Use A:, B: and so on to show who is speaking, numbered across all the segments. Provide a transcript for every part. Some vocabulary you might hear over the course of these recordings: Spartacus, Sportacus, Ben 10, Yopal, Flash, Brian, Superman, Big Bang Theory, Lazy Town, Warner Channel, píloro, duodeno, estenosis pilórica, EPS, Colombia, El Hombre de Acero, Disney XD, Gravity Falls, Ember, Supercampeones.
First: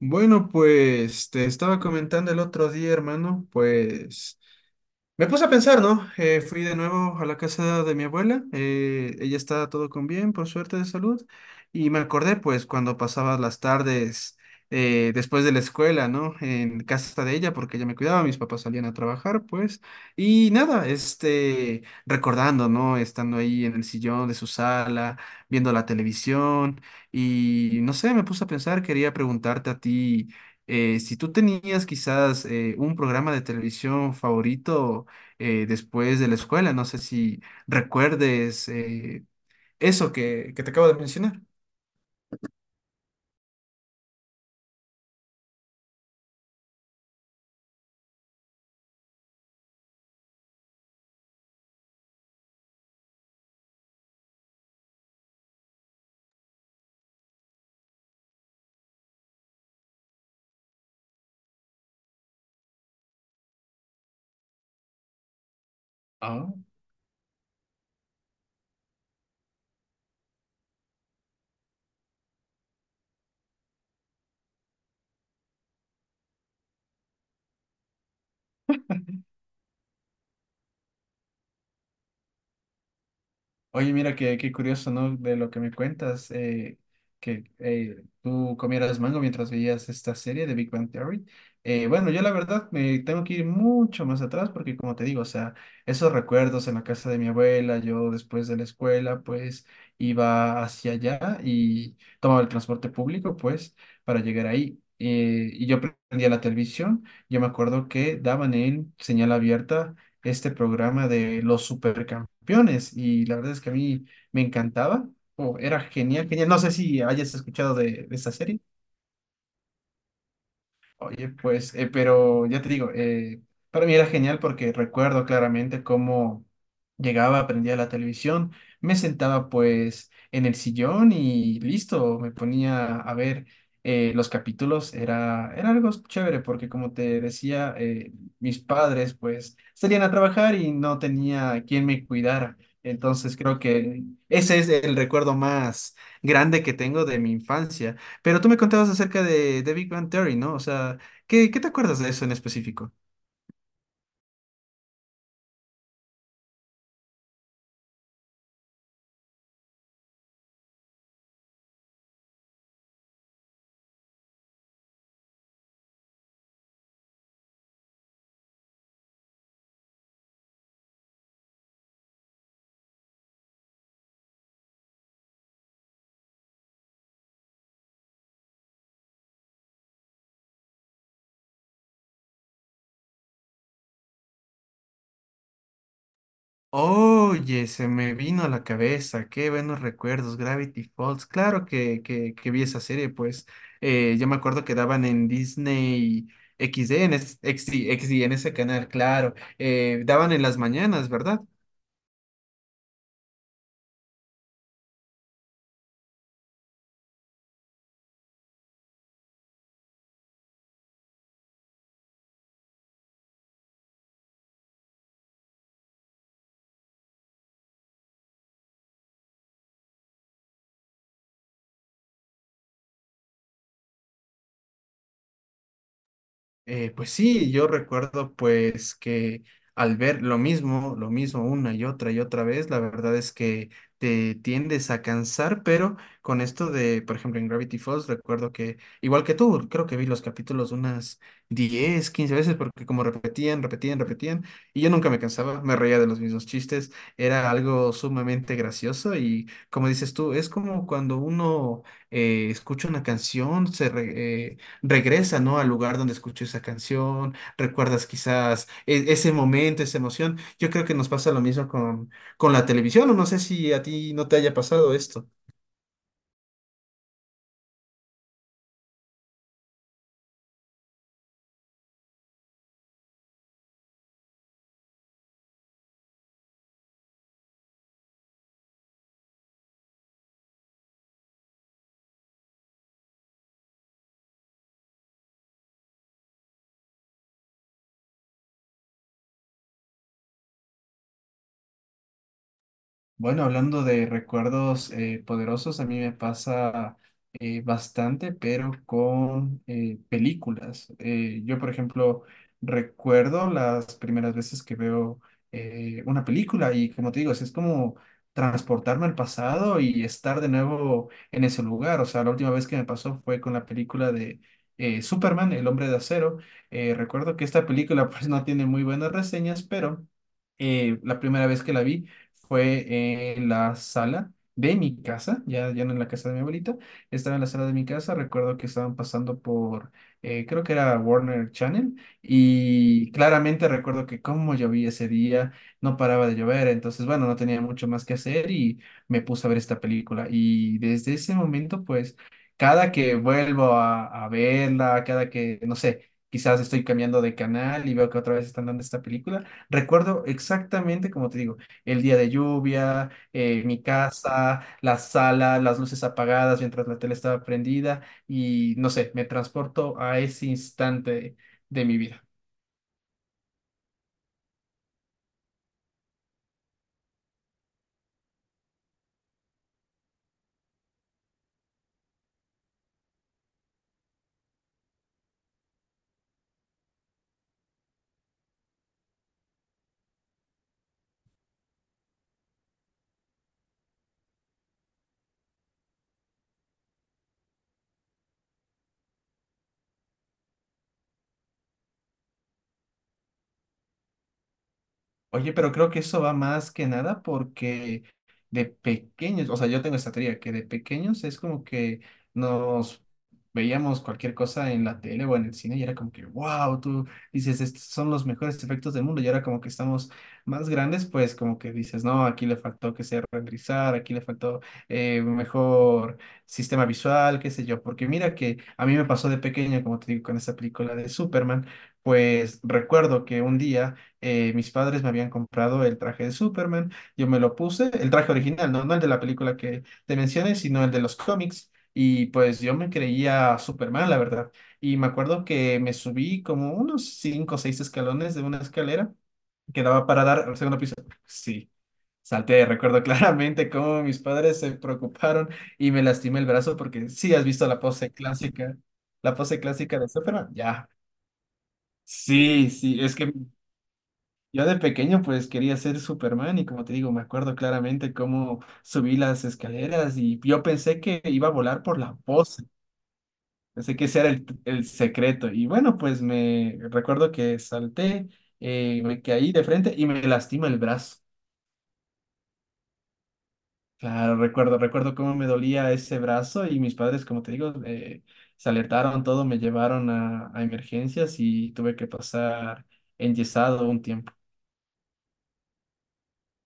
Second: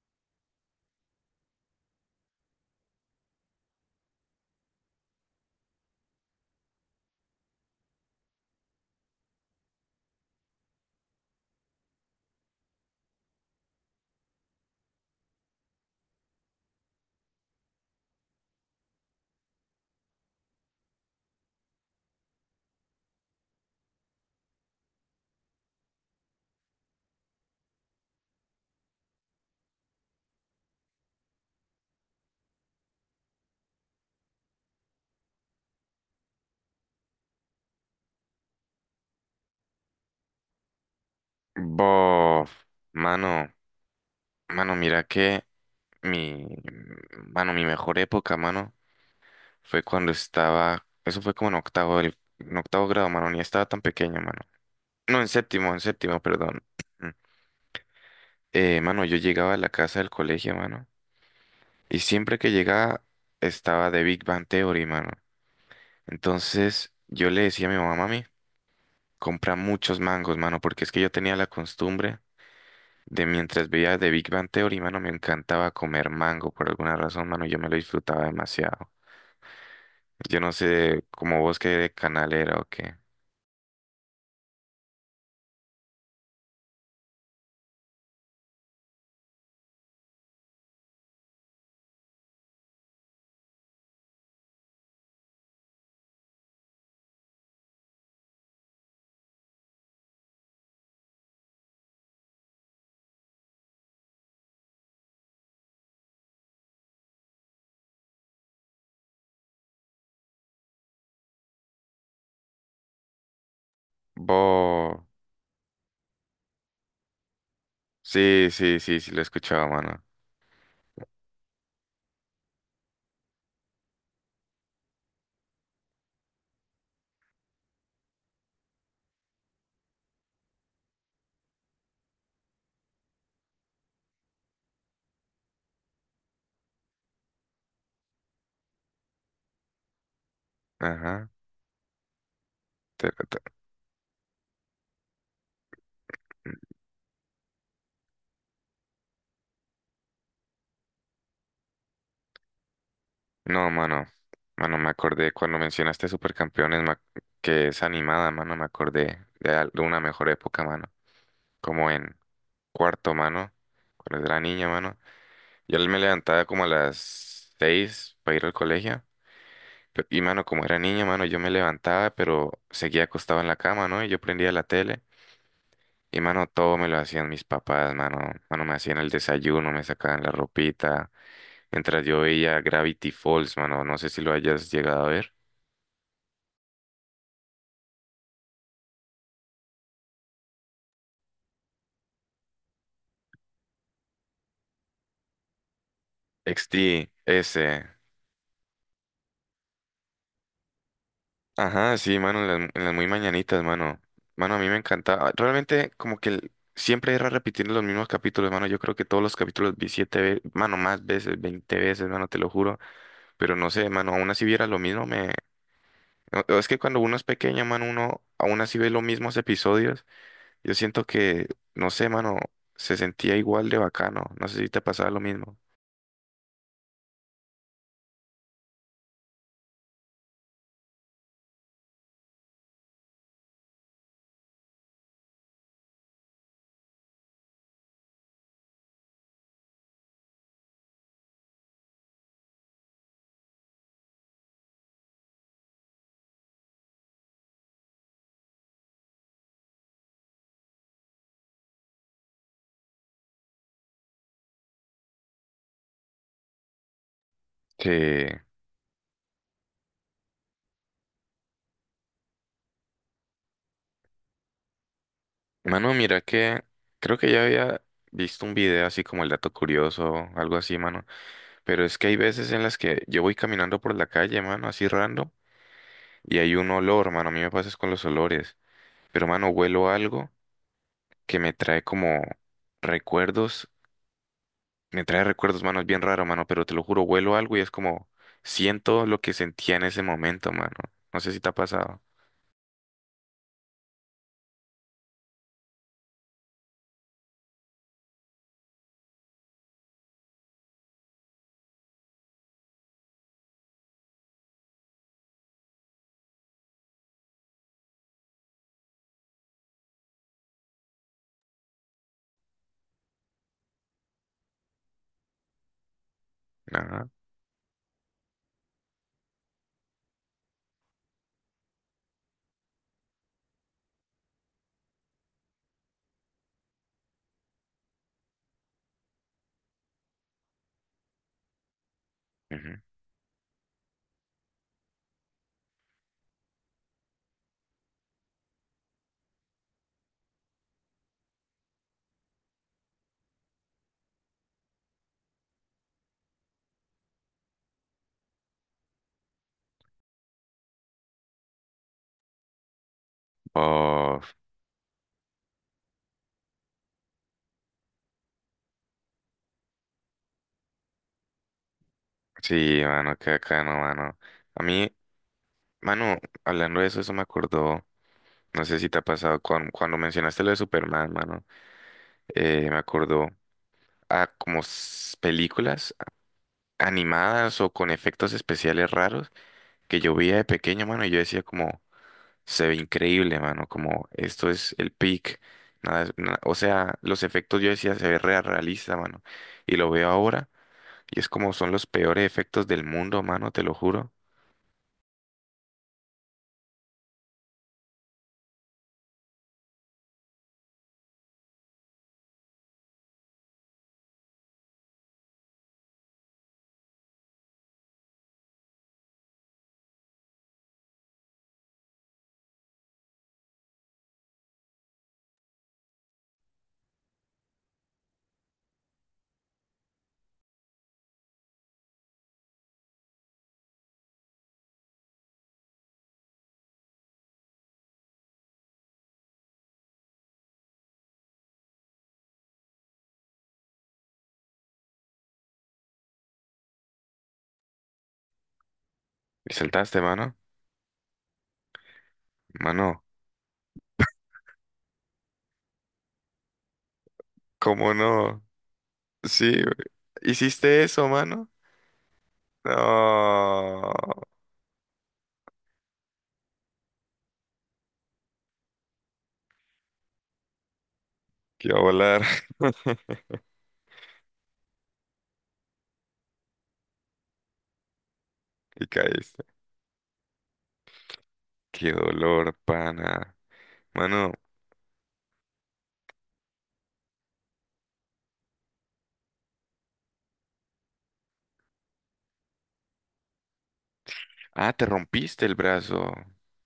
A: Bueno, pues te estaba comentando el otro día, hermano, pues me puse a pensar, ¿no? Fui de nuevo a la casa de mi abuela, ella está todo con bien, por suerte de salud, y me acordé pues cuando pasaba las tardes después de la escuela, ¿no? En casa de ella, porque ella me cuidaba, mis papás salían a trabajar, pues, y nada, recordando, ¿no? Estando ahí en el sillón de su sala, viendo la televisión, y no sé, me puse a pensar, quería preguntarte a ti. Si tú tenías quizás un programa de televisión favorito, después de la escuela. No sé si recuerdes eso que te acabo de mencionar.
B: Bof, mano, mano, mira que mi, mano, mi mejor época, mano, fue cuando estaba, eso fue como en octavo, en octavo grado, mano, ni estaba tan pequeño, mano. No, en séptimo, perdón. Mm. Mano, yo llegaba a la casa del colegio, mano, y siempre que llegaba estaba de Big Bang Theory, mano. Entonces yo le decía a mi mamá: mami, compra muchos mangos, mano, porque es que yo tenía la costumbre. De mientras veía de Big Bang Theory, mano, me encantaba comer mango por alguna razón, mano, yo me lo disfrutaba demasiado. Yo no sé como vos qué canal era o qué.
A: Oye, mira, qué curioso, ¿no? De lo que me cuentas, que tú comieras mango mientras veías esta serie de Big Bang Theory. Bueno, yo la verdad me tengo que ir mucho más atrás porque, como te digo, o sea, esos recuerdos en la casa de mi abuela, yo después de la escuela, pues iba hacia allá y tomaba el transporte público, pues, para llegar ahí. Y yo prendía la televisión. Yo me acuerdo que daban en señal abierta este programa de los supercampeones y la verdad es que a mí me
B: Bo.
A: encantaba, o era genial, genial. No sé si hayas escuchado de esta
B: Sí,
A: serie.
B: sí, sí, sí, lo he escuchado, mano.
A: Oye, pues, pero ya te digo, para mí era genial porque recuerdo claramente cómo llegaba, prendía la televisión, me sentaba pues en el sillón y listo, me ponía a ver los capítulos, era algo chévere porque como te decía, mis padres pues salían a trabajar y no
B: Ajá.
A: tenía quien me cuidara.
B: Te-
A: Entonces
B: te-
A: creo que ese es el recuerdo más grande que tengo de mi infancia, pero tú me contabas acerca de Big Bang Theory, ¿no? O sea, ¿qué te acuerdas de eso en específico?
B: No, mano. Mano, me acordé cuando mencionaste Supercampeones, que es animada, mano, me acordé de una mejor época, mano. Como en cuarto, mano, cuando era niña, mano. Yo me levantaba como a las 6 para ir al colegio. Y mano, como era niño, mano, yo me levantaba, pero seguía acostado en la cama, ¿no? Y yo prendía la tele. Y mano, todo me lo hacían mis papás, mano. Mano, me hacían el desayuno, me sacaban la ropita. Mientras yo veía Gravity Falls, mano. No sé si lo hayas llegado a ver.
A: Oye, se me vino a la cabeza, qué buenos recuerdos, Gravity Falls, claro que vi esa serie, pues yo me acuerdo que daban en Disney
B: X
A: XD,
B: T
A: en, es-
B: ese.
A: XD, XD, en ese canal, claro, daban en las mañanas, ¿verdad?
B: Ajá, sí, mano, en las muy mañanitas, mano. Mano, a mí me encantaba. Realmente, como que siempre era repitiendo los mismos capítulos, mano. Yo creo que todos los capítulos vi siete veces, mano, más veces, 20 veces, mano, te lo juro. Pero no sé, mano, aún así viera lo mismo, me... No. Es que cuando uno es pequeño, mano, uno aún así ve los mismos episodios. Yo siento que, no sé, mano, se sentía igual de bacano. No sé si te pasaba lo mismo.
A: Pues sí, yo recuerdo pues que al ver lo mismo una y otra vez, la verdad es que te tiendes a cansar, pero con esto de, por ejemplo, en Gravity Falls, recuerdo que, igual que tú, creo que vi los capítulos unas 10 15 veces, porque como repetían, repetían, repetían, y yo nunca me cansaba, me reía de los mismos chistes, era algo sumamente gracioso y como dices tú, es como cuando uno escucha una canción, regresa, ¿no? Al lugar donde escuchó esa canción,
B: Sí,
A: recuerdas quizás ese momento, esa emoción. Yo creo que nos pasa lo mismo con la televisión, o no sé si a ti no te haya pasado esto.
B: mano, mira que creo que ya había visto un video así como el dato curioso, algo así, mano. Pero es que hay veces en las que yo voy caminando por la calle, mano, así random, y hay un olor, mano. A mí me pasa es con los olores. Pero, mano, huelo algo que me trae como recuerdos. Me trae recuerdos, mano, es bien raro, mano, pero te lo juro, vuelo algo y es como siento lo que sentía en ese momento, mano. No sé si te ha pasado.
A: Bueno, hablando de recuerdos poderosos, a mí me pasa bastante, pero con películas. Yo, por ejemplo, recuerdo las primeras veces que veo una película y, como te digo, es como transportarme al pasado y estar de nuevo en ese lugar. O sea, la última vez que me pasó fue con la película de Superman, El Hombre de Acero.
B: Ajá.
A: Recuerdo que esta película pues no tiene muy buenas reseñas, pero la primera vez que la vi fue en la sala de mi casa, ya, ya no en la casa de mi abuelita, estaba en la sala de mi casa, recuerdo que estaban pasando por, creo que era Warner Channel,
B: Ujú.
A: y claramente recuerdo que como llovía ese día, no paraba de llover, entonces bueno, no tenía mucho más que hacer y me puse a ver esta película, y desde ese momento, pues, cada que vuelvo a verla, cada que, no sé, quizás estoy cambiando de canal y veo que otra vez están dando esta película, recuerdo exactamente, como te digo, el día de lluvia, mi
B: Oh,
A: casa, la sala, las luces apagadas mientras la tele estaba prendida y no sé, me transporto a ese instante de mi vida.
B: sí, mano, qué bacano, mano. A mí, mano, hablando de eso, eso me acordó, no sé si te ha pasado, cuando mencionaste lo de Superman, mano, me acordó a como películas animadas o con efectos especiales raros que yo veía de pequeño, mano, y yo decía como... Se ve increíble, mano, como esto es el peak. Nada, o sea, los efectos yo decía se ve re realista, mano. Y lo veo ahora y es como son los peores efectos del mundo, mano, te lo juro.
A: Oye, pero creo que eso va más que nada porque de pequeños, o sea, yo tengo esta teoría que de pequeños es como que nos veíamos cualquier cosa en la tele o en el cine y era como que, wow, tú dices, estos son los mejores efectos del mundo y ahora como que estamos más grandes, pues como que dices, no, aquí le faltó que sea renderizar, aquí le faltó un mejor sistema visual, qué sé yo, porque mira que a mí me pasó de pequeño, como te digo, con esta película de Superman, pues recuerdo que un día mis padres me habían comprado el traje de Superman, yo me lo puse, el traje original, ¿no? No el de la película que te mencioné, sino el de los cómics, y pues yo me creía Superman, la verdad. Y me acuerdo que me subí como unos cinco o seis escalones de una escalera
B: ¿Y
A: que
B: saltaste,
A: daba para
B: mano?
A: dar al segundo piso. Sí. Salté,
B: Mano,
A: recuerdo claramente cómo mis padres se preocuparon y me lastimé el brazo porque sí has visto
B: ¿cómo no?
A: la
B: Sí,
A: pose
B: güey.
A: clásica de Superman,
B: ¿Hiciste
A: ya.
B: eso, mano?
A: Sí, sí, es que
B: No,
A: yo de pequeño pues quería ser Superman y como te digo, me acuerdo claramente cómo subí las escaleras y yo pensé que iba a
B: que iba a
A: volar por la
B: volar
A: pose, pensé que ese era el secreto y bueno pues me recuerdo que salté,
B: y
A: me
B: caíste.
A: caí de frente y me lastima el brazo.
B: Qué dolor, pana. Mano,
A: Claro, recuerdo, recuerdo cómo me dolía ese brazo y mis padres como te digo se alertaron todo, me llevaron a emergencias y tuve que pasar enyesado un tiempo.
B: ah, te rompiste el brazo.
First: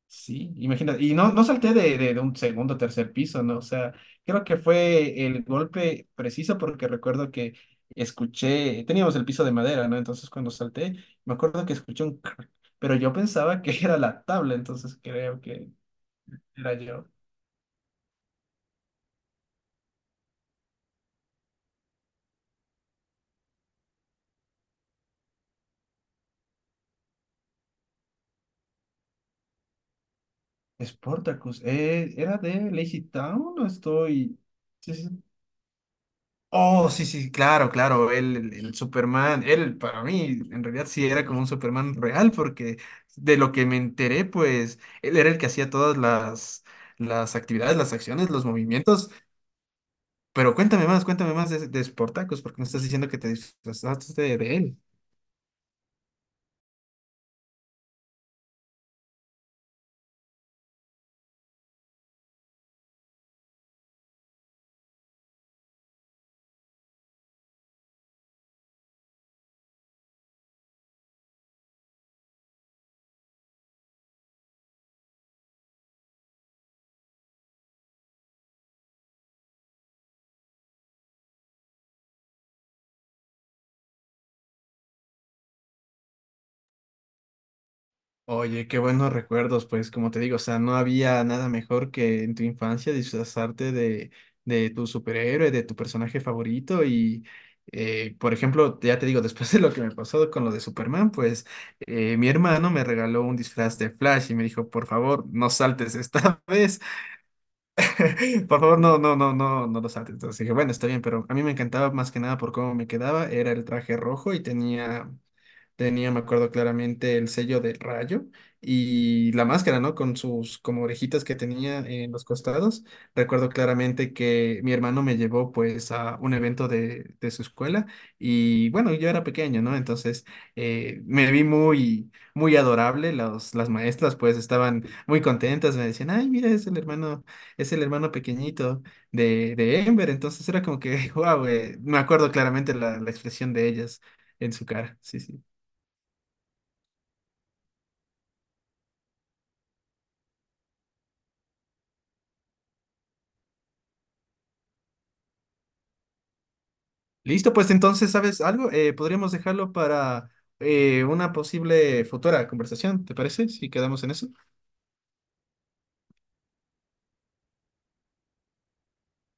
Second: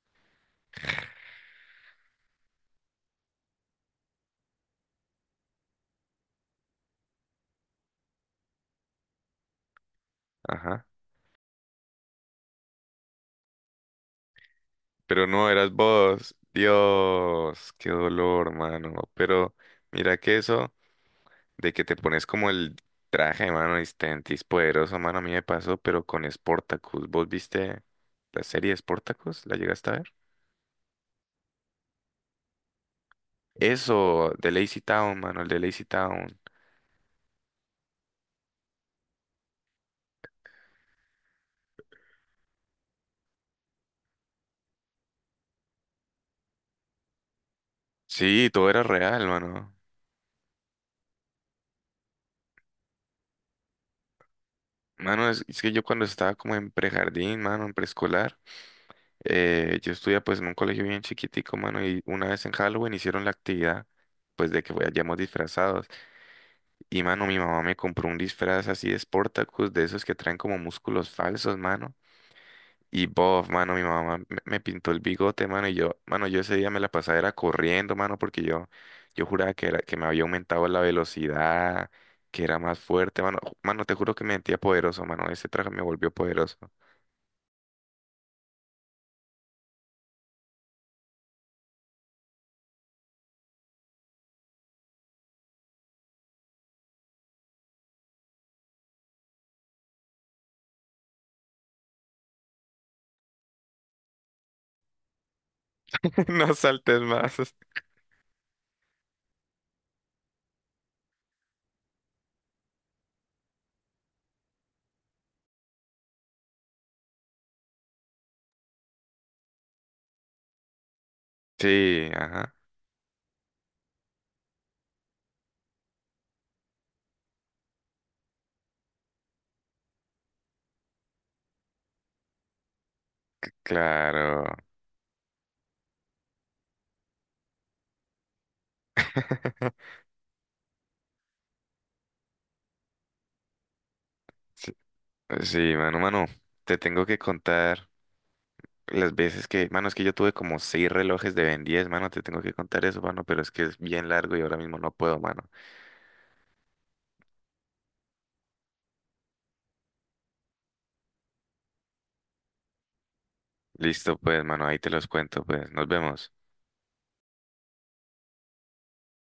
A: Sí, imagínate. Y no, no salté de un segundo o tercer piso, ¿no? O sea, creo que fue el golpe preciso porque recuerdo que escuché, teníamos el piso de madera, ¿no? Entonces cuando
B: Ajá.
A: salté, me acuerdo que escuché un crack, pero yo pensaba que era la tabla, entonces
B: Pero
A: creo
B: no,
A: que
B: eras vos.
A: era yo.
B: Dios, qué dolor, mano. Pero mira que eso de que te pones como el traje, mano, y Stentis poderoso, mano, a mí me pasó, pero con Spartacus. ¿Vos viste la serie Spartacus? ¿La llegaste a ver?
A: Sportacus, ¿era de Lazy Town o
B: Eso,
A: estoy...?
B: de Lazy
A: Sí, sí.
B: Town, mano, el de Lazy Town.
A: Oh, sí, sí, claro, claro, él, el Superman, él para mí en realidad sí era como un Superman real porque de lo que me enteré, pues él era el que hacía todas las actividades, las acciones, los
B: Sí, todo era
A: movimientos,
B: real, mano.
A: pero cuéntame más de Sportacus, porque me estás diciendo que te disfrazaste de él.
B: Mano, es que yo cuando estaba como en prejardín, mano, en preescolar. Yo estudié pues en un colegio bien chiquitico, mano, y una vez en Halloween hicieron la actividad, pues de que vayamos disfrazados. Y, mano, mi mamá me compró un disfraz así de Sportacus, de esos que traen como músculos falsos, mano. Y bof, mano, mi mamá me pintó el bigote, mano, y yo, mano, yo ese día me la pasaba era corriendo, mano, porque yo juraba que era, que me había aumentado la velocidad, que era más fuerte, mano. Mano, te juro que me sentía poderoso, mano. Ese traje me volvió poderoso.
A: Oye, qué buenos recuerdos, pues como te digo, o sea, no había nada mejor que en tu infancia disfrazarte de tu superhéroe, de tu personaje favorito y, por ejemplo, ya te digo, después de lo que me pasó con lo de Superman, pues mi hermano me regaló un disfraz de Flash y me dijo, por favor, no saltes esta
B: No
A: vez,
B: saltes más.
A: por favor, no, no, no, no, no lo saltes. Entonces dije, bueno, está bien, pero a mí me encantaba más que nada por cómo me quedaba, era el traje rojo y tenía... Tenía, me acuerdo claramente, el sello del rayo y la máscara, ¿no? Con sus como orejitas que tenía
B: Sí,
A: en los
B: ajá.
A: costados. Recuerdo claramente que mi hermano me llevó pues a un evento de su escuela y bueno, yo era pequeño, ¿no? Entonces me vi muy, muy adorable. Las maestras pues
B: Claro.
A: estaban muy contentas, me decían, ay, mira, es el hermano pequeñito de Ember. Entonces era como que, wow, me acuerdo claramente la expresión de ellas en su
B: Sí,
A: cara. Sí, sí.
B: sí, mano, mano, te tengo que contar las veces que, mano, es que yo tuve como seis relojes de Ben 10, mano, te tengo que contar eso, mano, pero es que es bien largo y ahora mismo no puedo, mano.
A: Listo, pues entonces, ¿sabes algo? Podríamos dejarlo para una posible futura conversación, ¿te parece? Si quedamos en
B: Listo,
A: eso.
B: pues, mano, ahí te los cuento, pues, nos vemos.